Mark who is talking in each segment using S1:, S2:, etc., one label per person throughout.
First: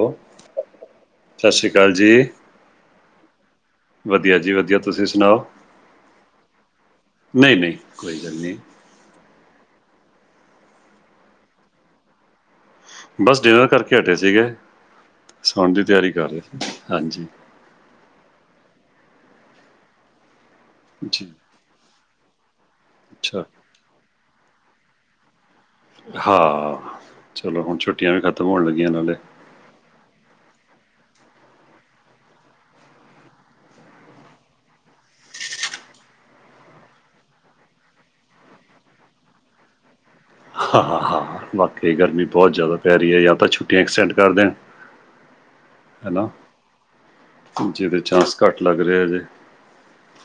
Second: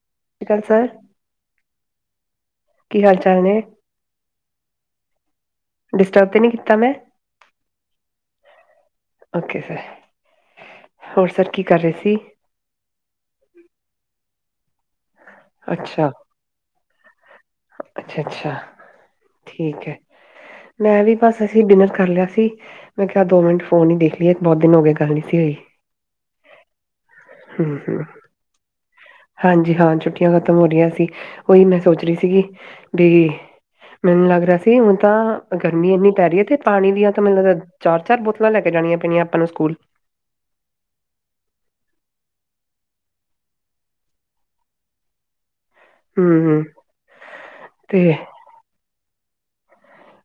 S1: ਉ
S2: ਸਤਿ ਸ਼੍ਰੀ ਅਕਾਲ ਸਰ
S1: ਸਸ ਸ੍ਰੀ ਕਾਲ ਜੀ।
S2: ਕੀ ਹਾਲ ਚਾਲ ਨੇ।
S1: ਵਧੀਆ ਜੀ ਵਧੀਆ ਤੁਸੀਂ ਸੁਣਾਓ।
S2: ਡਿਸਟਰਬ ਤੇ ਨੀ ਕੀਤਾ ਮੈਂ?
S1: ਨਹੀਂ-ਨਹੀਂ ਕੋਈ ਗੱਲ ਨਹੀਂ।
S2: ਓਕੇ ਫੇਰ ਹੋਰ ਸਰ ਕੀ ਕਰ ਰਹੇ ਸੀ।
S1: ਬਸ ਡਿਨਰ ਕਰਕੇ ਹੱਟੇ ਸੀਗੇ ਸਉਣ ਦੀ ਤਿਆਰੀ ਕਰ ਰਹੇ ਸੀ ਹਾਂਜੀ।
S2: ਅੱਛਾ-ਅੱਛਾ ਠੀਕ ਹੈ ਮੈਂ ਵੀ
S1: ਜੀ
S2: ਬਸ ਡਿਨਰ ਕਰ ਲਿਆ ਸੀ ਮੈਂ ਕਿਹਾ ਦੋ
S1: ਅੱਛਾ
S2: ਮਿੰਟ ਫੋਨ ਨ ਦੇਖ ਲਈਏ ਇੱਕ ਬਹੁਤ ਦਿਨ ਹੋ ਗਏ ਗੱਲ ਨੀ ਸੀ ਹੋਈ।
S1: ਹਾਂ ਚਲੋ
S2: ਹੂੰ
S1: ਹੁਣ
S2: ਹੂੰ
S1: ਛੁੱਟੀਆਂ ਵੀ ਖਤਮ ਹੋਣ ਲੱਗੀਆਂ ਨਾਲੇ।
S2: ਹਾਂਜੀ ਹਾਂ ਛੁੱਟੀਆਂ ਖਤਮ ਹੋ ਰਹੀਆ ਸੀ ਉਹੀ ਮੈਂ ਸੋਚ ਰਹੀ ਸੀਗੀ ਵੀ ਮੈਨੂੰ ਲੱਗ ਰਿਹਾ ਸੀ, ਹੁਣ ਤਾਂ ਗਰਮੀ ਇੰਨੀ ਪੈ ਰਹੀ ਹੈ, ਤੇ ਪਾਣੀ ਦੀਆਂ ਤਾਂ ਮੈਨੂੰ ਲੱਗਦਾ ਚਾਰ -ਚਾਰ ਬੋਤਲਾਂ ਲੈ ਕੇ, ਜਾਣੀਆਂ ਪੈਣੀਆਂ ਆਪਾਂ ਨੂੰ ਸਕੂਲ।
S1: ਹਾ -ਹਾ, ਵਾਕਈ ਗਰਮੀ ਬਹੁਤ ਜ਼ਿਆਦਾ ਪੈ ਰਹੀ ਹੈ। ਜਾਂ ਤਾਂ ਛੁੱਟੀਆਂ ਐਕਸਟੈਂਡ ਕਰ ਦੇਣ
S2: [inaudible]
S1: ਹਨਾ,
S2: ਹੂੰ,
S1: ਜਿਹਦੇ
S2: ਤੇ
S1: ਚਾਂਸ ਘੱਟ ਲੱਗ ਰਹੇ ਹਜੇ।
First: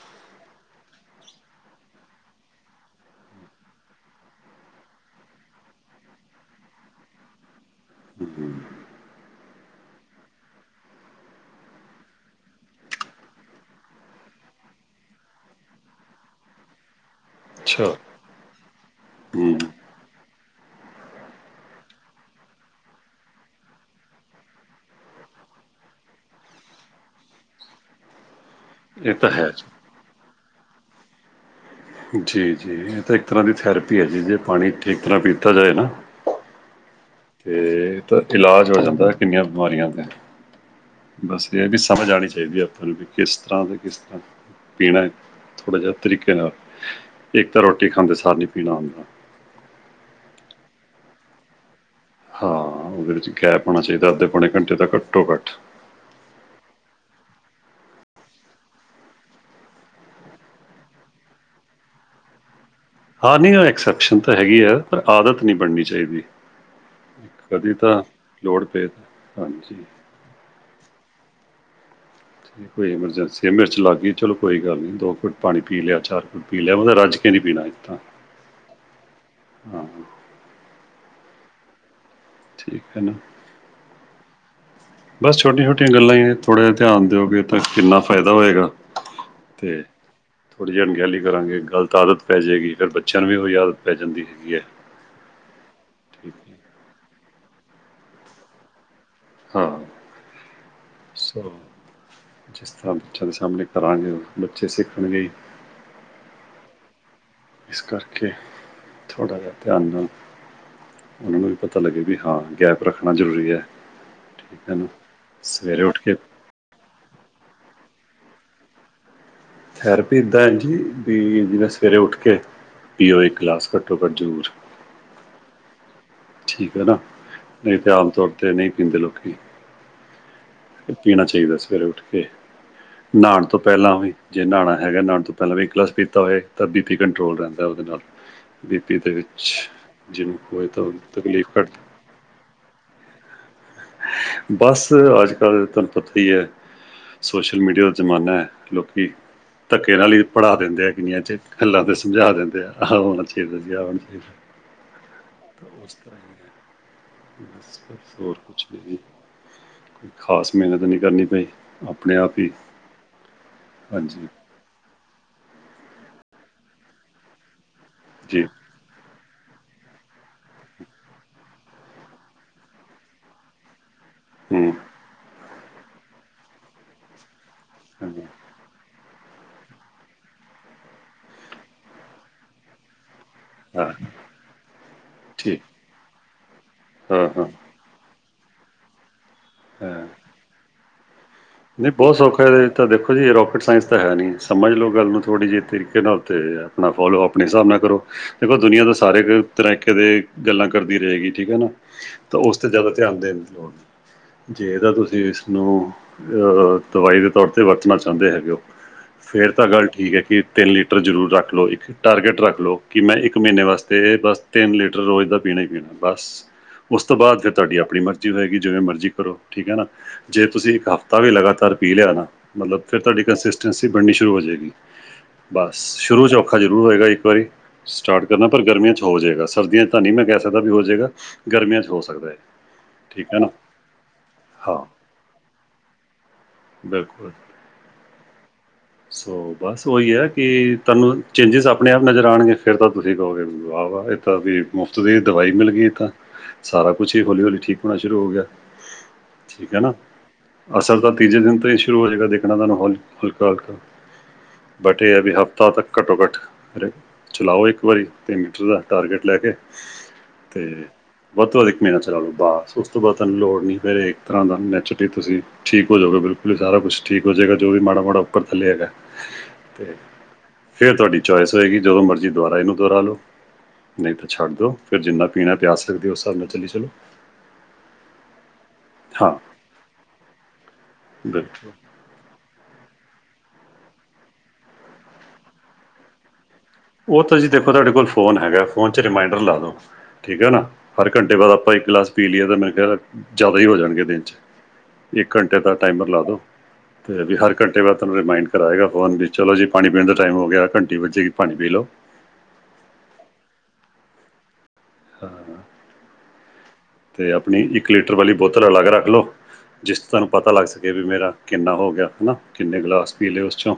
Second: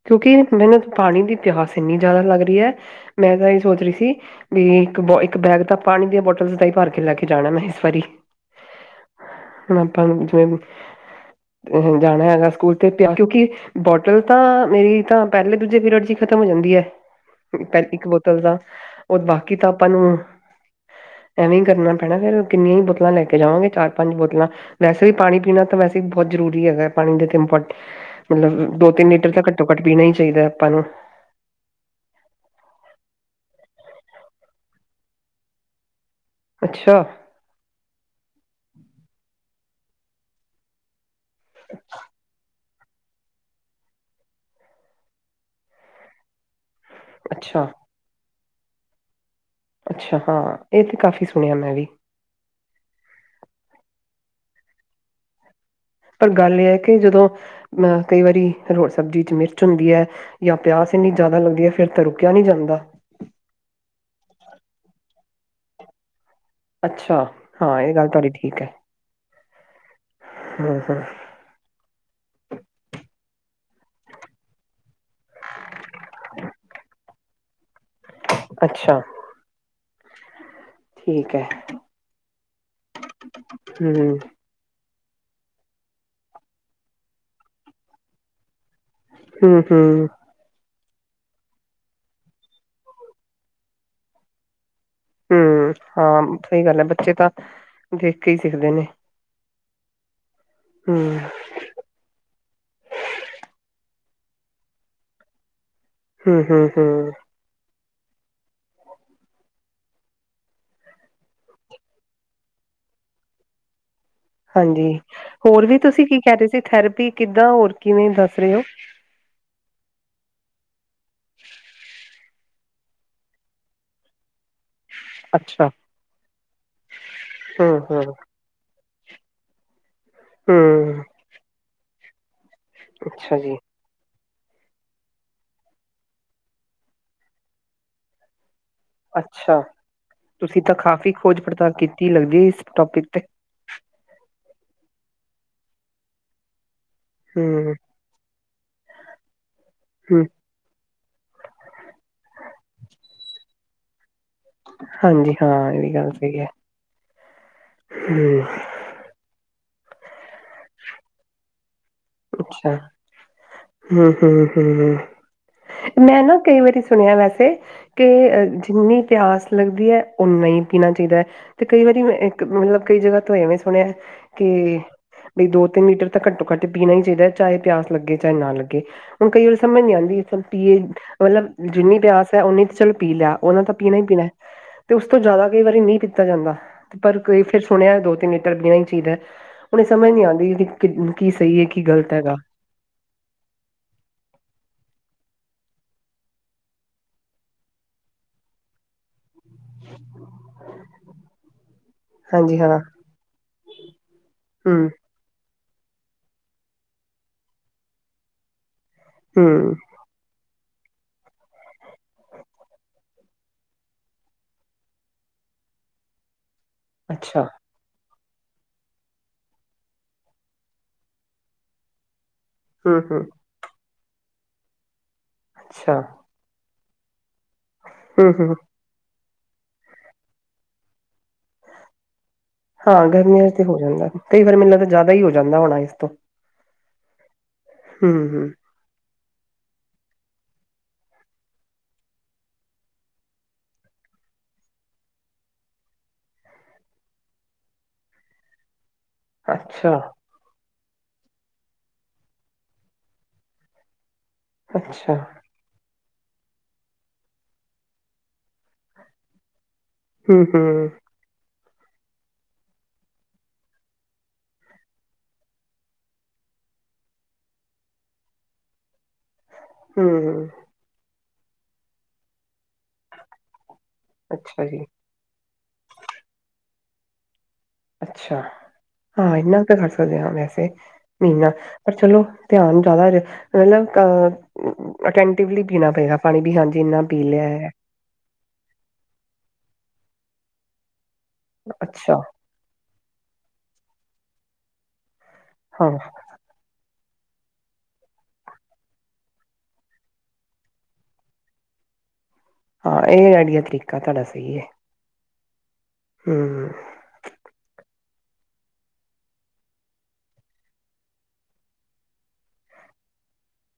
S2: ਕਿਉਂਕਿ ਮੈਨੂੰ, ਪਾਣੀ ਦੀ ਪਿਆਸ, ਇੰਨੀ ਜ਼ਿਆਦਾ ਲੱਗ ਰਹੀ ਹੈ, ਮੈਂ ਤਾਂ ਇਹ ਸੋਚ ਰਹੀ ਸੀ। ਵੀ, ਇੱਕ ਬ, ਇੱਕ ਬੈਗ ਤਾਂ, ਪਾਣੀ ਦੀਆਂ ਬੋਟਲ ਦਾ ਹੀ ਭਰ ਕੇ ਲੈ ਕੇ ਜਾਣਾ, ਮੈਂ ਇਸ ਵਾਰੀ।
S1: [unintelligible]
S2: ਹੁਣ, ਆਪਾਂ ਨੂੰ ਜਿਵੇਂ ਅ, ਜਾਣਾ ਹੈਗਾ ਸਕੂਲ ਤੇ, ਪਿਆ ਕਿਉਂਕਿ ਬੋਟਲ ਤਾਂ ਮੇਰੀ, ਤਾਂ, ਪਹਿਲੇ ਦੂਜੇ ਪੀਰੀਅਡ ਚ ਹੀ ਖ਼ਤਮ ਹੋ ਜਾਂਦੀ ਹੈ।
S1: ਅੱਛਾ
S2: ਪੈੰਤੀ ਕ ਬੋਤਲ ਦਾ, ਉਹ ਬਾਕੀ
S1: ਹੂੰ
S2: ਤਾਂ ਆਪਾਂ ਨੂੰ ਐਵੇਂ ਈ ਕਰਨਾ ਪੈਣਾ ਫੇਰ, ਕਿੰਨੀਆਂ ਹੀ ਬੋਤਲਾਂ ਲੈ ਕੇ ਜਾਵਾਂਗੇ, ਚਾਰ, ਪੰਜ ਬੋਤਲਾਂ। ਵੈਸੇ ਵੀ, ਪਾਣੀ ਪੀਣਾ ਤਾਂ ਵੈਸੇ ਹੀ, ਬਹੁਤ ਜਰੂਰੀ ਹੈਗਾ। ਪਾਣੀ ਦੇ ਇਮਪਟ, ਮਤਲਬ ਦੋ, ਤਿੰਨ
S1: ਇਹ
S2: ਲੀਟਰ ਤਾਂ,
S1: ਹੈ
S2: ਘੱਟੋ
S1: ਜੀ
S2: -ਘੱਟ ਪੀਣਾ ਹੀ ਚਾਹੀਦਾ, ਆਪਾਂ ਨੂੰ।
S1: ਜੀ -ਜੀ ਇਹ ਤਾਂ, ਇੱਕ ਤਰ੍ਹਾਂ ਦੀ ਥੈਰੇਪੀ ਹੈ, ਜੀ ਜੇ ਪਾਣੀ ਠੀਕ ਤਰ੍ਹਾਂ ਪੀਤਾ ਜਾਏ ਨਾ।
S2: ਅੱਛਾ।
S1: ਤੇ, ਤਾਂ ਇਲਾਜ ਹੋ ਜਾਂਦਾ, ਕਿੰਨੀਆਂ ਬਿਮਾਰੀਆਂ ਦਾ। ਬਸ ਇਹ ਹੈ ਵੀ, ਸਮਝ ਆਉਣੀ ਚਾਈਦੀ ਏ, ਆਪਾਂ ਨੂੰ ਵੀ। ਇਸ ਤਰ੍ਹਾਂ ਤੇ, ਇਸ ਤਰ੍ਹਾਂ ਪੀਣਾ ਹੈ, ਥੋੜ੍ਹਾ ਜਿਹਾ ਤਰੀਕੇ ਨਾਲ। ਇੱਕ ਤਾਂ,
S2: ਅੱਛਾ
S1: ਰੋਟੀ ਖਾਂਦੇ ਸਾਰ ਨੀ, ਪੀਣਾ ਹੁੰਦਾ।
S2: ਅੱਛਾ, ਹਾਂ, ਇਹ ਤੇ, ਕਾਫ਼ੀ ਸੁਣਿਆ ਮੈਂ ਵੀ।
S1: ਹਾਂ, ਉਹਦੇ ਵਿੱਚ ਗੈਪ ਚਾਹੀਦਾ, ਅੱਧੇ -ਪੌਣੇ ਘੰਟੇ ਦਾ ਘੱਟੋ ਘੱਟ।
S2: ਪਰ ਗੱਲ ਇਹ ਹੈ। ਕਿ ਜਦੋਂ ਅਹ ਕਈ ਵਾਰੀ, ਰੋਟੀ ਸਬਜ਼ੀ ਚ ਮਿਰਚ ਹੁੰਦੀ ਹੈ। ਜਾਂ, ਪਿਆਸ ਇੰਨੀ ਜ਼ਿਆਦਾ ਲੱਗਦੀ ਹੈ। ਫਿਰ ਤਾਂ ਰੁਕਿਆ ਨਹੀਂ ਜਾਂਦਾ।
S1: ਹਾਂ, ਨਹੀਂ ਉਹ ਐਕਸੈਪਸ਼ਨ ਤਾਂ ਹੈਗੀ ਹੈ, ਪਰ ਆਦਤ ਨਹੀਂ ਬਣਨੀ ਚਾਹੀਦੀ।
S2: ਅੱਛਾ
S1: ਕਦੀ,
S2: ਹਾਂ ਇਹ
S1: ਤਾਂ,
S2: ਗੱਲ
S1: ਲੋੜ ਪਏ, ਹਾਂਜੀ।
S2: ਹੂੰ- ਹੂੰ।
S1: ਕੋਈ ਐਮਰਜੈਂਸੀ ਹੈ, ਮਿਰਚ ਲੱਗ ਗਈ, ਚਲੋ ਕੋਈ ਗੱਲ ਨਹੀਂ, ਦੋ ਘੁੱਟ ਪਾਣੀ ਪੀ ਲਿਆ, ਚਾਰ ਘੁਟ ਪੀ ਲਿਆ, ਮਤਲਬ ਰਜਕੇ ਨਹੀਂ ਪੀਣਾ ਇਸ ਤਰ੍ਹਾਂ।
S2: ਅੱਛਾ।
S1: ਹਾਂ।
S2: ਠੀਕ ਹੈ।
S1: ਠੀਕ ਹੈ ਨਾ।
S2: ਹੂੰ।
S1: ਬਸ ਛੋਟੀਆਂ- ਛੋਟੀਆਂ ਗੱਲਾਂ ਹੀ, ਨੇ ਥੋੜ੍ਹਾ ਜਿਹਾ ਧਿਆਨ ਦਿਓ, ਕਿ ਕਿੰਨਾ ਫਾਇਦਾ ਹੋਏਗਾ? !
S2: ਹੂੰ -ਹੂੰ।
S1: ਥੋੜ੍ਹੀ ਜਿਹੀ, ਅਣਗਹਿਲੀ ਕਰਾਂਗੇ, ਗਲਤ ਆਦਤ ਪੈ ਜਾਏਗੀ, ਫਿਰ ਬੱਚਿਆਂ ਨੂੰ ਵੀ ਉਹੀ ਆਦਤ ਪੈ ਜਾਂਦੀ ਹੈਗੀ ਏ।
S2: ਹਮ, ਹਾਂ ਸਹੀ ਗੱਲ ਹੈ। ਬੱਚੇ ਤਾਂ ਦੇਖ ਕੇ ਹੀ ਸਿੱਖਦੇ ਨੇ।
S1: ਹਾਂ,
S2: ਹਮ
S1: ਸੋ ਜਿਸ ਤਰ੍ਹਾਂ ਬੱਚਿਆਂ ਦੇ, ਸਾਹਮਣੇ ਕਰਾਂਗੇ ਬੱਚੇ ਸਿੱਖਣਗੇ।
S2: ਹਮ- ਹਮ, ਹਮ।
S1: ਇਸ ਕਰਕੇ, ਥੋੜ੍ਹਾ ਜਿਹਾ ਧਿਆਨ ਨਾਲ ਉਹਨਾਂ ਨੂੰ ਵੀ, ਪਤਾ ਲੱਗੇ ਵੀ, ਹਾਂ ਗੈਪ ਰੱਖਣਾ ਜ਼ਰੂਰੀ ਹੈ। ਠੀਕ ਹੈ ਨਾ
S2: ਹਾਂਜੀ, ਹੋਰ ਵੀ
S1: ਸਵੇਰੇ ਉੱਠ
S2: ਤੁਸੀਂ
S1: ਕੇ
S2: ਕੀ ਕਹਿ ਰਹੇ ਸੀ? ਥੈਰੇਪੀ ਕਿੱਦਾਂ ਹੋਰ ਕਿਵੇਂ ਦੱਸ ਰਹੇ ਹੋ
S1: ਥੈਰਪੀ, ਇਦਾਂ ਹੈ ਜੀ, ਵੀ ਜਵੇੈਂ ਸਵੇਰੇ ਉੱਠ ਕੇ ਇੱਕ ਦ੍ਰ ਗਲਾਸ ਘੱਟੋ ਘੱਟ ਜ਼ਰੂਰ
S2: ਅੱਛਾ।
S1: ਠੀਕ ਹੈ ਨਾ,
S2: ਹਮ
S1: ਨਹੀਂ ਤੇ ਆਮ
S2: ਹਮ
S1: ਤੌਰ, ਤੇ ਨਹੀਂ ਪੀਂਦੇ ਲੋਕੀ।
S2: ਹੂ
S1: ਪੀਣਾ, ਚਾਹੀਦਾ ਸਵੇਰੇ ਉੱਠ ਕੇ,
S2: ਅੱਛਾ
S1: ਨਹਾਣ
S2: ਜੀ
S1: ਤੋਂ ਪਹਿਲਾਂ ਵੀ। ਜੇ ਨਾਣਾ ਹੈਗੈ ਨਾਣ ਤੋਂ ਪੈਲਾਂ ਵੀ ਇੱਕ ਗਲਾਸ ਪੀਤਾ ਓਵੇ, ਤਾਂ ਬੀ ਪੀ ਕੰਟਰੋਲ ਰੈਂਦੈ ਓਦੇ ਨਾਲ। ਬੀ ਪੀ ਦੇ
S2: ਅੱਛਾ
S1: ਵਿੱਚ, ਜਿੰਮ
S2: ਤੁਸੀਂ
S1: ਹੋਏ ਤਾਂ
S2: ਕਾਫ਼ੀ ਖੋਜ
S1: ਤਕਲੀਫ ਘੱਟ
S2: ਪੜਤਾਲ ਕੀਤੀ ਲੱਗਦੀ ਇਸ ਟੋਪਿਕ ਤੇ।
S1: ਬਾੱਸ ਆੱਜ-ਕਾੱਲ੍ਹ ਤੁਆਨੂੰ ਪਤਾ ਈ ਐ, ਸੋਸ਼ਲ
S2: ਹੂੰ
S1: ਮੀਡੀਆ ਜ਼ਮਾਨਾ ਏ ਲੋਕੀ, ਤੱਕੇ ਨਾਲ ਈ,
S2: ਹੂੰ
S1: ਪੜ੍ਹਾ ਦਿੰਦੇ ਐ ਦੁਨੀਆਂ ਚ, ਗੱਲਾਂ ਤੇ ਸਮਝਾ ਦਿੰਦੇ ਐ ਆਹ ਹੋਨਾ ਚਾਹੀਦਾ ਜੀ।
S2: ਹਾਂਜੀ ਹਾਂ
S1: ਤਾਂ
S2: ਐ ਵੀ
S1: ਉਸ
S2: ਗਾੱਲ
S1: ਤਰ੍ਹਾਂ ਹੀ
S2: ਸਈ ਐ,
S1: ਹੈ ਬਸ ਬਸ ਹੋਰ
S2: ਹੂੰ।
S1: ਕੁਝ ਖਾਸ ਮੇਨਤ ਨੀ ਕਰਨੀ ਪਈ। ਅਪਣੇ ਆਪ ਈ, ਹਾਂਜੀ।
S2: ਹ, ਮੈਂ ਨਾ ਕਈ ਵਾਰੀ ਸੁਨਿਆ ਵੈਸੇ, ਕੇ
S1: ਜੀ
S2: ਜਿੰਨੀ ਪਿਆਸ ਲਗਦੀ ਐ, ਓਨਾ ਈ ਪੀਨਾ ਚਾਈਦੈ। ਤੇ ਕਈ ਵਾਰੀ ਹੋਏ ਇੱਕ ਮਤਲਬ ਕਈ ਜਗ੍ਹਾ ਤੋਂ ਏਵੇਂ ਸੁਣੇਐ
S1: ਹੂੰ
S2: ਕੀ, ਬਈ ਦੋ-ਤਿੰਨ ਲੀਟਰ ਤਾਂ ਘੱਟੋ ਘੱਟ ਪੀਨਾ ਈ ਚਾਇਦੈ ਚਾਏ ਪਿਆਸ ਲੱਗੇ
S1: ਹਾਂਜੀ,
S2: ਚਾਏ ਨਾ ਲੱਗੇ। ਹੁਨ ਕਈ ਵਾਰੀ ਸਮਝ ਨੀ ਆੰਦੀ ਚਲ ਪੀਏ ਮਤਲਬ ਜਿੰਨੀ ਪਿਆਸ ਐ ਓਨੀ ਤੇ ਚਲ ਪੀ ਲੇਆ ਓਨਾਂ ਤਾ
S1: ਹਾਂ
S2: ਪੀਨਾ ਈ ਪੀਨੈ ਤੇ ਉਸ ਤੋਂ ਜਾਦਾ ਕਈ
S1: ਠੀਕ
S2: ਵਾਰੀ ਨਈ ਪੀਤਾ ਜਾਂਦਾ, ਪਰ
S1: ਹਾਂ
S2: ਕਈ
S1: ਹਾਂ
S2: ਫੇਰ ਸੁਨੇਐ ਦੋ-ਤਿੰਨ ਲੀਟਰ ਪੀਣਾ ਈ ਚਾਇਦਾ, ਹੁਣ ਏ ਸਮਝ ਨਈ ਆੰਦੀ [unintelligible] ਕੀ ਸਈ ਏ।
S1: ਨੀ ਬੋਤ ਸੌਖਾ ਜੇ। ਤਾਂ ਦੇਖੋ ਜੀ ਰੋਕਟ ਸਾਇੰਸ ਤਾਂ ਹੈ ਨਹੀਂ, ਸਮਝ ਲਓ ਗੱਲ ਨੂੰ ਥੋੜ੍ਹੀ ਜਿਹੀ ਤਰੀਕੇ ਨਾਲ ਤੇ ਆਪਣਾ ਫੋਲੋ ਆਪਣੇ ਹਿਸਾਬ ਨਾਲ ਕਰੋ। ਦੇਖੋ ਦੁਨੀਆਂ ਤੇ ਸਾਰੇ ਤਰੈਕੇ ਦੇ ਗੱਲਾਂ ਕਰਦੀ ਰਏਗੀ ਠੀਕ ਏ ਨਾ, ਤਾਂ ਓਸ
S2: ਹਾਂਜੀ ਹਾਂ
S1: ਤੇ ਜ਼ਿਆਦਾ ਤਿਆਨ ਦੇਨ ਦੀ ਲੋੜ ਨੀ। ਜੇ
S2: ਹਮ
S1: ਤਾਂ ਤੁਸੀਂ ਨੂੰ, ਅ ਦਵਾਈ ਦੇ ਤੌਰ ਤੇ ਵਰਤਨਾ ਚਾੰਦੇ ਹੈਗੇ ਓ ਫੇਰ ਤਾਂ
S2: ਹਮ
S1: ਗੱਲ ਠੀਕ ਹੈ ਕਿ ਤਿੰਨ ਲੀਟਰ ਜ਼ਰੂਰ ਰੱਖ ਲਓ ਇੱਕ ਟਾਰਗੇਟ ਰੱਖ ਲਓ, ਕਿ ਮੈਂ ਇੱਕ ਮਹੀਨੇ ਵਾਸਤੇ ਬਾੱਸ ਤਿੰਨ ਲੀਟਰ ਰੋਜ਼ ਦਾ ਪੀਣਾ ਈ ਪੀਣੈ ਬਾੱਸ। ਉਸ ਤੋਂ ਬਾਅਦ
S2: ਅੱਛਾ
S1: ਫੇਰ ਤੁਹਾਡੀ ਅਪਣੀ ਮਰਜ਼ੀ ਹੋਏਗੀ ਜਿਵੇਂ ਮਰਜ਼ੀ ਕਰੋ ਠੀਕ ਏ ਨਾ, ਜੇ ਤੁਸੀਂ ਇੱਕ ਹਫ ਤਾਵੀ ਲਗਾਤਾਰ ਪੀ ਲੇਆ ਨਾ, ਮਤਲਬ ਫੇਰ
S2: ਹਮ
S1: ਤੁਆਡੀ
S2: ਹਮ
S1: ਕੰਸਿਸਟੈਂਸੀ ਬਣਨੀ ਸ਼ੁਰੂ ਹੋ ਜੇਗੀ। ਬਾੱਸ
S2: ਅੱਛਾ
S1: ਸ਼ੁਰੂ ਚ ਔਖਾ ਜ਼ਰੂਰ ਹੋਏਗਾ ਇੱਕ ਵਾਰੀ, ਸਟਾਰਟ
S2: ਹਮ
S1: ਕਰਨਾ
S2: ਹਮ
S1: ਪਰ ਗਰਮੀਆਂ ਚ ਹੋ ਜੇਗਾ ਸਰਦੀਆਂ ਤਾਂ ਨੀ ਮੈਂ ਕੈ ਸਕਦਾ ਵੀ ਹੋ ਜੇਗਾ।
S2: ਹਾਂ
S1: ਨਾ
S2: ਗਰਮੀਆਂ ਚ ਤੇ ਹੋ ਜਾਂਦਾ ਵੇ ਕਈ ਵਾਰ ਮੈਨ
S1: ਹਾਂ
S2: ਲੱਗਦੈ ਜਾਦਾ ਈ ਓ ਜਾਂਦਾ ਹੋਣਾ ਇਸ ਤੋਂ
S1: ਬਿਲਕੁਲ।
S2: ਹੂੰ, ਹੂੰ।
S1: ਸੋ ਬਾੱਸ ਓਈ ਐ ਕੀ ਤਾਨੂੰ ਚੇਂਜਿਸ ਅਪਣੇ ਆਪ ਨਜ਼ਰ ਆਣਗੇ ਫੇਰ ਤਾਂ ਤੁਸੀਂ ਕਓਗੇ ਵਾ-ਵਾ ਏ ਤਾਂ ਵੀ ਮੁਫ਼ਤ ਦੀ ਦਵਾਈ ਮਿਲ ਗਈ ਏ ਤਾਂ। ਸਾਰਾ ਕੁਛ ਈ ਹੌਲੀ-ਹੌਲੀ ਠੀਕ ਹੋਣਾ ਸ਼ੁਰੂ ਹੋ ਗੇਆ। ਠੀਕ ਏ ਨਾ,
S2: ਅੱਛਾ
S1: ਅਸਰ ਤਾਂ ਤੀਜੇ ਦਿਨ ਤੋਂ ਈ ਸ਼ੁਰੂ ਹੋਜੇ ਗਾ ਦੇਖਣਾ ਤੁਹਾਨੂੰ ਹੋਲ, ਹੁਲ [unintelligible] ਬਟ ਏ
S2: ਅੱਛਾ
S1: ਆ ਵੀ ਹਫ਼ ਤਾ ਤਕ ਘੱਟੋ-ਘਾੱਟ ਚਲਾਓ ਇੱਕ ਵਾਰੀ, ਤਿੰਨ ਲੀਟਰ ਦਾ ਟਾਰਗੇਟ ਲੈ ਕੇ।
S2: ਹਮ
S1: ਤੇ
S2: ਹਮ
S1: ਵੱਧ ਤੋਂ ਵੱਧ ਇੱਕ ਮਹੀਨਾ ਚਲਾ ਲੋ ਬਾੱਸ, ਉਸ ਤੋਂ ਬਾਦ ਤਾਨੂੰ ਲੋੜ ਨੀ ਫੇਰ ਏਕ ਤਰ੍ਹਾਂ ਦਾ ਨੈਚਰਲੀ ਤੁਸੀਂ ਠੀਕ ਓ ਜੋਗੇ ਬਿਲਕੁਲ ਈ ਸਾਰਾ ਕੁਛ ਠੀਕ ਹੋ ਜੇਗਾ ਜੋ ਵੀ ਮਾੜਾ-ਮਾੜਾ ਉਪਰ ਥੱਲੇ ਹੈਗਾ ਤੇ
S2: ਹਮ
S1: ਫੇਰ ਤੁਹਾਡੀ ਚੋਏਸ ਹੋਏਗੀ ਜਦੋਂ ਮਰਜ਼ੀ ਦੁਬਾਰਾ ਇਨੂੰ ਦੋਰਾ ਲੋ ਨਹੀਂ ਤਾਂ ਛੱਡ
S2: ਅੱਛਾ
S1: ਦੋ,
S2: ਜੀ
S1: ਫੇਰ ਜਿੰਨਾ ਪੀਣਾ ਪਿਆਸ ਲੜੀ ਹੈ ਹ ਉਸ ਹਿਸਾਬ ਨਾਲ ਚੱਲੀ ਚਲੌ
S2: ਅੱਛਾ, ਹਾਂ ਇੰਨਾ ਤਾਂ ਕਰ ਸਕਦੇ ਹਾਂ ਵੈਸੇ, ਮੀਨਾ
S1: ਬਿਲਕੁਲ
S2: ਪਰ ਚਲੋ ਧਿਆਨ ਜ਼ਿਆਦਾ ਮਤਲਬ ਅਟੈਂਟਿਵਲੀ ਪੀਣਾ ਪਏਗਾ ਪਾਣੀ ਵੀ, ਹਾਂਜੀ ਇੰਨਾ
S1: ਉਹ
S2: ਪੀ
S1: ਤਾਂ
S2: ਲਿਆ
S1: ਜੀ
S2: ਹੈ।
S1: ਦੇਖੋ ਤੁਹਾਡੇ ਕੋਲ ਫੋਨ ਹੈਗਾ ਫੋਨ 'ਚ ਰਿਮਂਡਰ ਲਾ ਦਿਉ ਠੀਕ ਹੈ ਨਾ ਹਰ ਘੰਟੇ ਬਾਅਦ ਆਪਾਂ ਇੱਕ ਗਲਾਸ
S2: ਅੱਛਾ
S1: ਪੀ ਲਈਏ ਤਾਂ ਮੇਰੇ ਖਿਆਲ ਹੈ ਜ਼ਿਆਦਾ ਈ ਹੋ ਜਾਣਗੇ ਦਿਨ ਚ ਇੱਕ ਘੰਟੇ ਦਾ
S2: ਹਾਂ
S1: ਟਾਈਮਰ ਲਾ ਦੋ। ਤੇ ਵੀ ਹਰ ਘੰਟੇ ਬਾਅਦ ਤੁਹਾਨੂੰ ਰਿਮੰਡ ਕਰਾਏਗਾ ਫੋਨ ਵੀ ਚਲੋ ਜੀ ਪਾਣੀ ਪੀਣ ਦਾ ਟਾਈਮ ਹੋ ਗਿਆ ਘੰਟੀ ਵੱਜੀ ਪਾਣੀ ਪੀ ਲਓ।
S2: ਹਾਂ, ਇਹ ਵਾਲਾ ਤਰੀਕਾ ਤੁਹਾਡਾ ਸਹੀ ਹੈ।
S1: ਹਾਂ।
S2: ਇਹ
S1: ਤੇ ਆਪਣੀ ਇੱਕ ਲੀਟਰ ਵਾਲੀ ਬੋਤਲ ਅਲੱਗ ਰੱਖ ਲਓ ਜਿਸ ਚ ਤਾਨੂੰ ਪਤਾ ਲੱਗ ਸਕੇ ਵੀ ਮੇਰਾ ਕਿੰਨਾ ਹੋ ਗੇਆ ਹਨਾ ਕਿੰਨੇ ਗਲਾਸ ਪੀ ਲਏ ਓਸ ਚੋ।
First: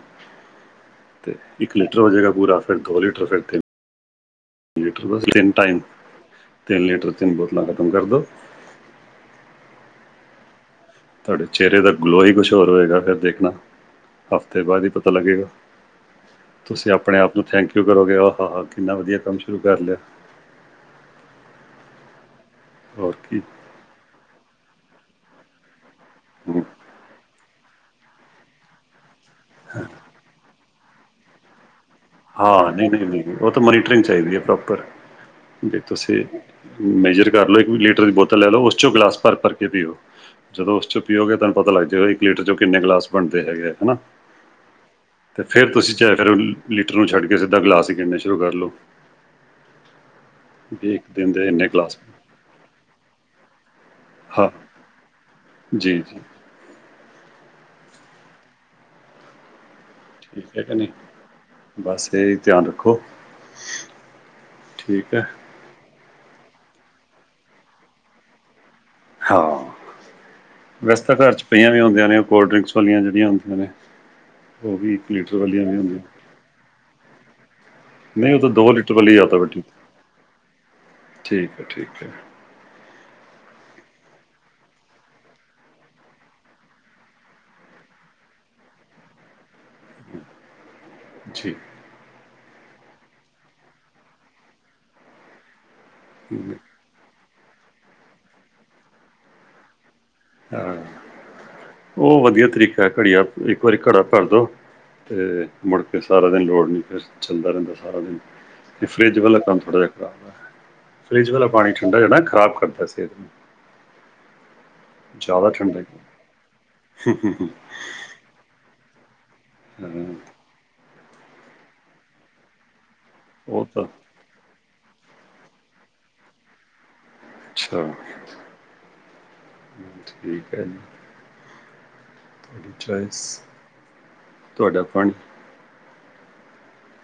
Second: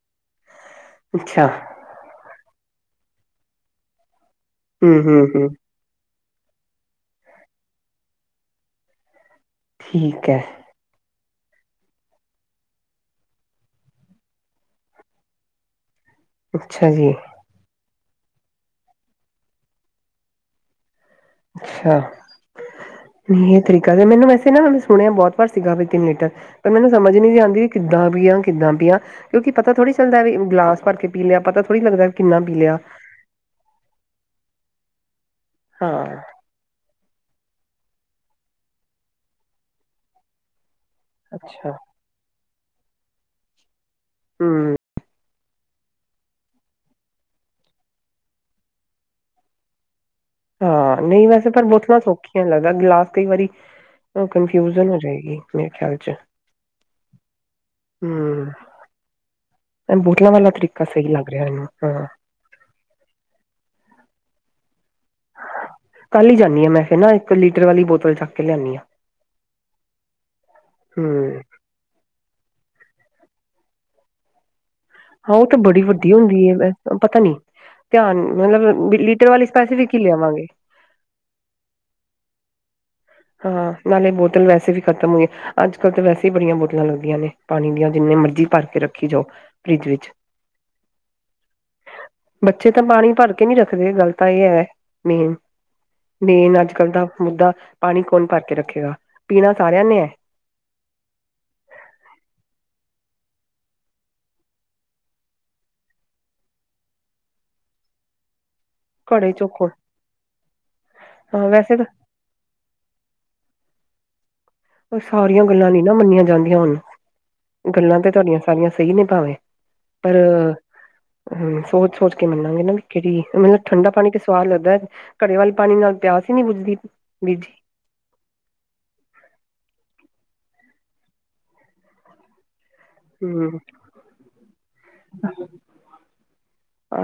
S2: ਹਾਂ।
S1: ਤੇ ਇੱਕ ਲੀਟਰ ਓ ਜੇਗਾ ਪੂਰਾ ਫੇਰ ਦੋ ਲੀਟਰ ਫੇਰ ਤੇਨ ਲੀਟਰ ਬਾੱਸ
S2: ਹਮ ਹਮ
S1: ਤਿੰਨ ਟਾਈਮ, ਤਿੰਨ ਲੀਟਰ ਤਿੰਨ ਬੋਤਲਾਂ ਖਤਮ ਕਾਰਦੋ।
S2: ਠੀਕ ਐ।
S1: ਤੁਹਾਡੇ ਚਿਹਰੇ ਦਾ ਗਲੋ ਹੀ ਕੁਛ ਹੋਰ ਹੋਏਗਾ ਫਿਰ ਦੇਖਣਾ ਹਫ਼ਤੇ ਬਾਅਦ ਹੀ ਪਤਾ ਲੱਗੇਗਾ
S2: ਅੱਛਾ
S1: ਤੁਸੀਂ
S2: ਜੀ
S1: ਆਪਣੇ ਆਪ ਨੂੰ ਥੈਂਕ ਯੂ ਕਰੋਗੇ ਆ ਹਾ ਹਾ ਕਿੰਨਾ ਵਧੀਆ ਕੰਮ ਸ਼ੁਰੂ ਕਰ ਲਿਆ
S2: ਅੱਛਾ,
S1: ਹੋਰ ਕੀ
S2: ਨਈ ਤਰੀਕਾ ਤੇ ਮੈਨੂੰ ਵੈਸੇ ਨਾ ਓਨਾਂ ਨੇ ਸੁਨੇਆ ਬੋਤ ਵਾਰ ਸੀਗਾ ਵੀ ਤਿੰਨ ਲੀਟਰ।
S1: ਹੂੰ।
S2: ਪਰ ਮੈਨੂੰ ਸਮਝ ਨਹੀਂ ਆਉਂਦੀ ਵੀ ਕਿੱਦਾਂ ਪੀ ਕਿੱਦਾਂ ਪੀਆਂ ਕਿਉਂਕਿ ਪਤਾ ਥੋੜੀ ਚੱਲਦਾ ਵੀ ਗਲਾਸ ਭਰ ਕੇ ਪੀਲਿਆ ਪਤਾ ਥੋੜੀ ਲੱਗਦਾ ਕਿੰਨਾ ਪੀ
S1: ਹਾਂ
S2: ਲਿਆ
S1: ਨਹੀਂ-ਨਹੀਂ ਨਹੀਂ ਉਹ ਤਾਂ ਮੋਨੀਟਰਿੰਗ ਚਾਹੀਦੀ ਹੈ ਪ੍ਰੋਪਰ ਜੇ
S2: ਹਾਂ
S1: ਤੁਸੀ ਮੇਜਰ ਕਰ ਲਓ ਇੱਕ ਵੀ ਲੀਟਰ ਦੀ ਬੋਤਲ ਲੈ ਲਓ ਉਸ ਚੋਂ ਗਲਾਸ ਭਰ ਭਰ ਕੇ ਪੀਓ ਜਦੋਂ ਉਸ ਚੋਂ ਪੀਓਗੇ ਤੁਹਾਨੂੰ ਪਤਾ
S2: ਅੱਛਾ
S1: ਲੱਗ ਜੇਗਾ ਇੱਕ ਲੀਟਰ ਚੋਂ ਕਿੰਨੇ ਗਲਾਸ ਬਣਦੇ ਹੈਗੇ ਆ ਹਨਾ।
S2: ਹੂੰ।
S1: ਤੇ ਫਿਰ ਤੁਸੀ ਚਾਏ ਕਰੋ ਲੀਟਰ ਨੂੰ ਛੱਡ ਕੇ ਸਿੱਧਾ ਗਲਾਸ ਹੀ ਗਿਣਨੇ ਸ਼ੁਰੂ ਕਰ ਲਉ
S2: ਹਾਂ, ਨਹੀਂ
S1: ਦਿੰਦੇ
S2: ਵੈਸੇ ਪਰ
S1: ਇੰਨੇ
S2: ਬੁਥ
S1: ਗਲਾਸ
S2: ਨਾ ਸੋਕੀ ਲੱਗਦਾ ਗਲਾਸ ਕਈ ਵਾਰੀ
S1: ਹਾਂ
S2: ਕਨਫਿਊਜਨ ਹੋ ਜਾਏਗੀ ਮੇਰੇ
S1: ਜੀ
S2: ਖਿਆਲ ਚ
S1: ਜੀ
S2: ਹਮ ਇਹ ਬੋਤਲਾਂ ਵਾਲਾ
S1: ਠੀਕ ਹੈ ਕਿ
S2: ਤਰੀਕਾ
S1: ਨਹੀਂ
S2: ਸਹੀ ਲੱਗ ਰਿਹਾ ਮੈਨੂੰ ਹਾਂ।
S1: ਬਸ ਇਹ ਹੀ ਧਿਆਨ ਰੱਖੋ ਠੀਕ ਹੈ
S2: ਕੱਲ ਹੀ ਜਾਂਦੀ ਆ ਮੈਂ ਫਿਰ ਨਾ ਇੱਕ ਲੀਟਰ ਵਾਲੀ ਬੋਤਲ ਚੱਕ ਕੇ ਲਿਆਦੀ ਹਾਂ
S1: ਹਾਂ, ਵੈਸੇ ਤਾਂ ਘਰ
S2: ਹਮ
S1: 'ਚ ਪਈਆਂ ਵੀ ਹੁੰਦੀਆਂ ਨੇ, ਉਹ ਕੋਲਡ ਡਰਿੰਕਸ ਵਾਲੀਆਂ ਜਿਹੜੀਆਂ ਹੁੰਦੀਆਂ ਨੇ ਉਹ ਵੀ ਇਸ ਲਏ
S2: ਹਾਂ ਉਹ ਤਾਂ ਬੜੀ ਵਧੀਆ ਹੁੰਦੀ ਹੈ ਪਤਾ ਨੀ। ਧਿਆਨ
S1: ਨਹੀਂ ਉਹ ਤਾਂ
S2: ਮਤਲਬ
S1: ਆ
S2: ਲੀਟਰ ਵਾਲੀ ਤਾਂ
S1: ਬੇਟੀ
S2: ਅਸੀਂ ਵੀ ਇੱਕ ਹੀ ਲਿਆਵਾਂਗੇ।
S1: ਠੀਕ ਹੈ, ਠੀਕ ਹੈ।
S2: ਹਾਂ ਨਾਲੇ ਬੋਤਲ ਵੈਸੇ ਵੀ ਖ਼ਤਮ ਹੋਈ ਹੈ ਅੱਜ ਕੱਲ੍ਹ ਤਾਂ ਵੈਸੇ ਹੀ ਬੜੀਆਂ ਬੋਤਲਾਂ ਲੱਗਦੀਆਂ ਨੇ ਪਾਣੀ ਦੀਆਂ ਜਿੰਨੀਆਂ ਮਰਜ਼ੀ ਭਰ ਕੇ ਰੱਖੀ ਜਾਓ ਫਰਿੱਜ ਵਿੱਚ।
S1: ਠੀ [unintelligible]
S2: ਬੱਚੇ ਤਾਂ ਪਾਣੀ ਭਰ ਕੇ ਨਹੀਂ ਰੱਖਦੇ ਗੱਲ ਤਾਂ ਇਹ ਹੈ ਮੇਨ ਮੇਨ ਅੱਜ ਕੱਲ ਦਾ ਮੁੱਦਾ ਪਾਣੀ ਕੌਣ ਭਰ ਕੇ ਰੱਖੇਗਾ ਪੀਣਾ ਸਾਰਿਆ ਨੇ ਹੈ।
S1: ਹਾਂ ਉਹ ਵਧੀਆ ਤਰੀਕਾ ਘੜੀਆ ਇੱਕ ਵਾਰੀ ਘੜਾ ਭਰ ਦੋ। ਅਤੇ ਮੁੜਕੇ ਕੇ ਸਾਰਾ ਦਿਨ ਲੋੜ ਨਹੀਂ ਫਿਰ ਚੱਲਦਾ ਰਹਿੰਦਾ ਸਾਰਾ ਦਿਨ ਤੇ ਫਰਿੱਜ
S2: ਘੜੇ
S1: ਵਾਲਾ ਕੰਮ
S2: ਚੋਖੋ
S1: ਥੋੜ੍ਹਾ ਜਿਹਾ ਖਰਾਬ ਹੈ, ਫਰਿੱਜ ਵਾਲਾ
S2: ਹਾਂ
S1: ਪਾਣੀ
S2: ਵੈਸੇ ਤਾਂ
S1: ਠੰਡਾ ਜਿਹੜਾ ਖਰਾਬ ਕਰਦਾ ਸਿਹਤ ਨੂੰ
S2: ਉਹ ਸਾਰੀਆਂ
S1: ਜ਼ਿਆਦਾ
S2: ਗੱਲਾਂ ਨੀ
S1: ਠੰਡਾ
S2: ਨਾ ਮੰਨੀਆਂ ਜਾਂਦੀਆਂ ਹੁਣ,
S1: ਹਾਂ
S2: ਗੱਲਾਂ ਤੇ ਤੁਹਾਡੀਆਂ ਸਾਰੀਆਂ ਸਹੀ ਨੇ ਭਾਵੇਂ। ਪਰ, ਅਮ, ਸੋਚ-ਸੋਚ ਕੇ ਮੰਨਾਗੇ ਨਾ ਕਿ ਕਿਹੜੀ ਮੈਂਨੂੰ
S1: ਉਹ ਤਾਂ
S2: ਠੰਡਾ ਪਾਣੀ ਕੇ ਸਵਾਦ ਲੱਗਦਾ ਘੜੇ ਵਾਲੀ ਪਾਣੀ ਨਾਲ ਪਿਆਸ ਹੀ ਨੀ ਬੁਜਦੀ ਵੀਰ ਜੀ।
S1: ਅੱਛਾ ਠੀਕ ਹੈ ਜੀ। ਅੱਛਾ ਜੀ।
S2: ਹਮ ਹਾਂ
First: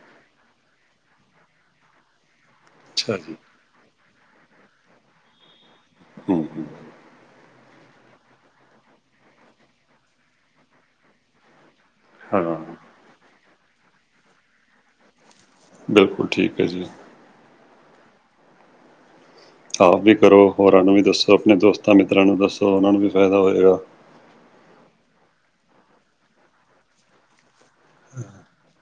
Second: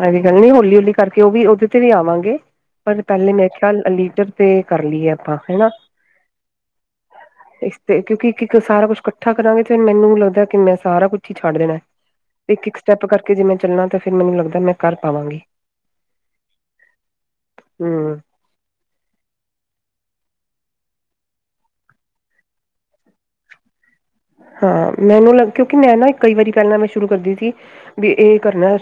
S2: ਐਂਵੇ ਗੱਲ ਨੀ ਹੌਲੀ-ਹੌਲੀ ਕਰਕੇ ਉਹ ਵੀ ਉਹਦੇ ਤੇ ਵੀ ਆਵਾਂਗੇ ਪਰ
S1: ਅੱਛਾ
S2: ਪਹਿਲੇ
S1: ਜੀ
S2: ਮੈਂ ਚੱਲ ਅ ਲੀਟਰ ਤੇ ਕਰ ਲਈਏ ਆਪਾ ਹਨਾ।
S1: ਹੂੰ-ਹੂੰ
S2: ਇਸ ਤੇ ਕਿਉਂਕਿ ਇੱਕ-ਇੱਕ ਸਾਰਾ ਕੁਛ ਕੱਠਾ ਕਰਾਂਗੇ ਫਿਰ ਮੈਨੂੰ ਨਹੀਂ ਲੱਗਦਾ ਕਿ ਮਸ ਸਾਰਾ ਕੁੱਛ ਹੀ ਛੱਡ ਦੇਣਾ,
S1: ਹਾਂ
S2: ਇੱਕ-ਇੱਕ ਸਟੈਪ ਕਰਕੇ ਜੇ ਮੈਂ ਚੱਲਣਾ ਤਾਂ ਫਿਰ ਮੈਨੂੰ ਲੱਗਦਾ ਮੈਂ ਕਰ ਪਾਵਾਂਗੀ।
S1: ਬਿਲਕੁਲ ਠੀਕ ਹੈ ਜੀ।
S2: ਹਮ
S1: ਆਪ ਵੀ ਕਰੋ ਹੋਰਾਂ ਨੂੰ ਵੀ ਦੱਸੋ ਆਪਣੇ ਦੋਸਤਾਂ ਮਿੱਤਰਾਂ ਨੂੰ ਦੱਸੋ ਉਹਨਾਂ ਨੂੰ ਵੀ ਫਾਇਦਾ ਹੋਏਗਾ
S2: ਹਾਂ ਮੈਨੂੰ ਲੱਗ ਕਿਉਂਕਿ ਮੈਂ ਨਾ ਕਈ ਵਾਰੀ ਕਰਨਾ ਮੈਂ ਸ਼ੁਰੂ ਕਰਦੀ ਸੀ ਵੀ ਇਹ ਕਰਨਾ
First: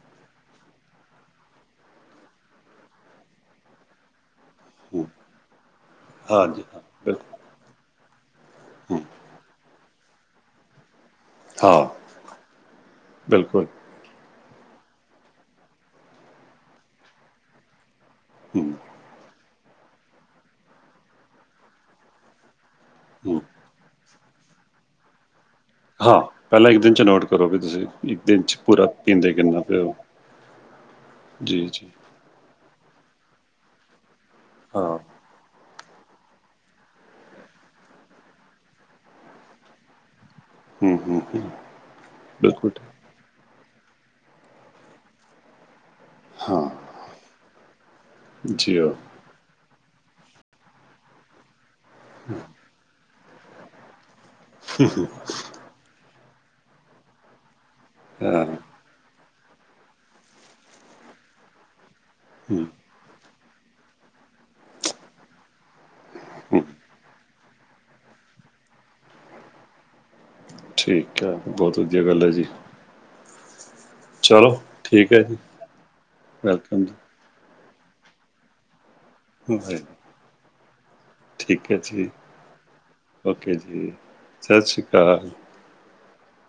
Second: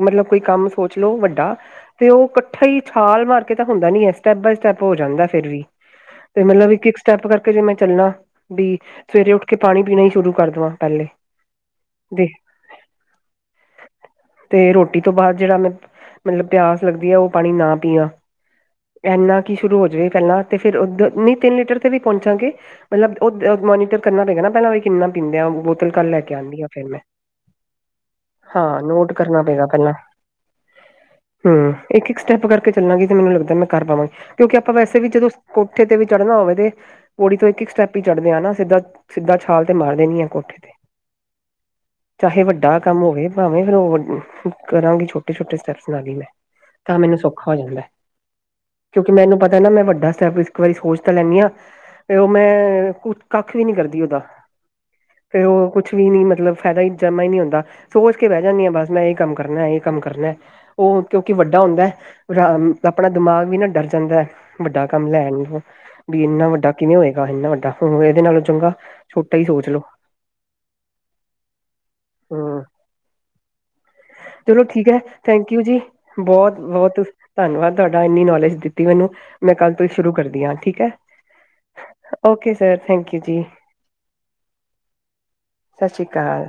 S2: ਮਤਲਬ ਕੋਈ ਕੰਮ ਸੋਚ ਲੋੋ ਵੱਡਾ ਤੇ ਉਹ ਕੱਠਾ ਹੀ ਛਾਲ ਮਾਰ ਕੇ ਤਾਂ ਹੁੰਦਾ ਨੀ ਹੈ। ਸਟੈਪ ਬਾਏ ਸਟੈਪ ਹੋ
S1: ਹੂੰ,
S2: ਜਾਂਦਾ ਫਿਰ ਵੀ, ਤੇ
S1: ਹਾਂ ਜੀ
S2: ਮਤਲਬ
S1: ਹਾਂ
S2: ਇੱਕ-ਇੱਕ
S1: ਬਿਲਕੁਲ
S2: ਸਟੈਪ ਕਰਕੇ ਜੇ ਮੈਂ ਚੱਲਣਾ ਬੀ
S1: ਹੂੰ,
S2: ਸਵੇਰੇ ਉੱਠ ਕੇ ਪਾਣੀ ਪੀਣਾ ਹੀ ਸ਼ੁਰੂ ਕਰ ਦਵਾਂ ਪਹਿਲੇ
S1: ਹਾਂ
S2: ਦੇ
S1: ਬਿਲਕੁਲ।
S2: ਤੇ ਰੋਟੀ ਤੋਂ ਬਾਦ ਜਿਹੜਾ ਮ ਮਤਲਬ ਪਿਆਸ ਲੱਗਦੀ ਹੈ ਉਹ ਪਾਣੀ ਨਾ ਪੀਆ।
S1: ਹਮ
S2: ਇੰਨਾ ਕਿ ਸ਼ੁਰੂ ਹੋ ਜਾਵੇ ਪਹਿਲਾਂ ਤੇ ਫਿਰ ਉ ਨੀ ਤਿੰਨ ਲੀਟਰ ਤੇ ਵੀ ਪਹੁੰਚਾਂਗੇ। ਮਤਲਬ
S1: ਹੂੰ,
S2: ਉਹ ਮੋਨੀਟਰ ਕਰਨਾ ਪਏਗਾ ਨਾ ਪਹਿਲਾਂ ਵੀ ਕਿੰਨਾ ਪੀਂਦੇ ਹਾਂ ਬੋ ਬਤਲ ਕੱਲ ਲੈ
S1: ਹਾਂ
S2: ਕੇ ਆਉਂਦੀ ਹਾਂ
S1: ਪਹਿਲਾਂ ਇੱਕ
S2: ਫਿਰ
S1: ਦਿਨ
S2: ਮੈਂ
S1: ਚ ਨੋਟ ਕਰੋ ਵੀ ਤੁਸੀਂ ਇੱਕ ਦਿਨ ਚ
S2: ਹਾਂ
S1: ਪੂਰਾ
S2: ਨੋਟ
S1: ਪੀਂਦੇ
S2: ਕਰਨਾ
S1: ਕਿੰਨਾ
S2: ਪਏਗਾ ਪਹਿਲਾ।
S1: ਪਿਓ ਜੀ
S2: ਹਮ
S1: ਜੀ
S2: ਇੱਕ ਇੱਕ ਸਟੈਪ ਕਰਕੇ ਚੱਲਾਂਗੇ ਤੇ ਮੈਨੂੰ ਲੱਗਦਾ ਮੈਂ ਕਰ ਪਾਵਾਂਗੀ ਕਿਉਂਕਿ ਆਪਾਂ
S1: ਹਾਂ
S2: ਵੈਸੇ ਵੀ ਜਦੋਂ ਕੋਠੇ ਤੇ ਵੀ ਚੜ੍ਹਨਾ ਹੋਵੇ ਤੇ, ਪੋੜੀ ਤੋਂ ਇੱਕ-ਇੱਕ ਸਟੈਪ ਹੀ ਚੜ੍ਹਦੇ ਆ ਨਾ ਸਿੱਧਾ ਸਿੱਧਾ ਛਾਲ ਤੇ ਮਾਰਦੇ ਨੀ ਹੈ ਕੋਠੇ ਤੇ,
S1: ਹੂੰ ਹੂੰ ਹੂੰ,
S2: ਚਾਹੇ
S1: ਬਿਲਕੁਲ
S2: ਵੱਡਾ
S1: ਠੀਕ।
S2: ਕੰਮ ਹੋਵੇ ਭਾਵੇਂ ਫੇਰ ਹੋਰ, ਕਰਾਂਗੀ ਛੋਟੇ-ਛੋਟੇ ਸਟੈਪਸ ਨਾਲ ਹੀ ਮੈਂ
S1: ਹਾਂ
S2: ਤਾਂ ਮੈਨੂੰ ਸੌਖਾ ਹੋ ਜਾਂਦਾ
S1: ਜੀ ਹਾਂ
S2: ਕਿਉਂਕਿ ਮੈਨੂੰ ਪਤਾ ਮੈਂ ਵੱਡਾ ਸਟੈਪ ਇੱਕ ਵਾਰੀ ਸੋਚ ਤਾਂ ਲੈਂਦੀ ਹਾਂ, ਤੇ ਉਹ ਮੈਂ ਕੁ ਕੱਖ ਵੀ ਨਹੀਂ ਕਰਦੀ ਦੀ ਉਹਦਾ।
S1: [unintelligible]
S2: ਫਿਰ ਉਹ ਕੁੱਛ ਵੀ ਨੀ, ਮਤਲਬ ਫਾਇਦਾ ਹੀ ਜਮਾ ਹੀ ਨਹੀਂ ਹੁੰਦਾ, ਸੋਚ ਕੇ ਬਹਿ
S1: ਹਾਂ,
S2: ਜਾਂਦੀ ਆ ਬਸ ਮੈਂ ਇਹ ਕੰਮ ਕਰਨਾ ਇਹ ਕੰਮ ਕਰਨਾ ਉਹ ਕਿਉਂਕਿ ਵੱਡਾ ਹੁੰਦਾ
S1: ਹੂੰ
S2: ਰਾਮ ਆਪਣਾ ਦਿਮਾਗ ਵੀ ਨਾ ਡਰ ਜਾਂਦਾ ਵੱਡਾ ਕੰਮ ਲੈਣ ਨੂੰ ਬੀ ਇੰਨਾ
S1: ਹੂੰ,
S2: ਵੱਡਾ ਕਿਵੇਂ ਹੋਏਗਾ ਇੰਨਾ ਵੱਡਾ। ਹ ਇਹਦੇ ਨਾਲੋਂ ਚੰਗਾ ਛੋਟਾ ਹੀ ਸੋਚ ਲੋਓ
S1: ਠੀਕ ਹੈ ਬਹੁਤ ਵਧੀਆ ਗੱਲ ਹੈ ਜੀ।
S2: ਹਮ ਚਲੋ ਠੀਕ ਹੈ ਥੈਂਕ ਯੂ ਜੀ
S1: ਵੈਲਕਮ
S2: ਬੋਹਤ-ਬੋਹਤ ਧੰਨਵਾਦ ਤੁਹਾਡਾ ਇੰਨੀ ਨੌਲੇਜ ਦਿੱਤੀ ਮੈਨੂੰ ਮੈਂ ਕੱਲ
S1: ਜੀ
S2: ਤੋਂ ਹੀ ਸ਼ੁਰੂ ਕਰਦੀ ਹਾਂ, ਠੀਕ ਹੈ
S1: ਠੀਕ
S2: ਓਕੇ ਸਰ ਥੈਂਕ ਯੂ ਜੀ।
S1: ਤੇ ਸਸ ਸ੍ਰੀ ਕਾਲ।
S2: ਸਸ ਸ੍ਰੀ ਕਾਲ।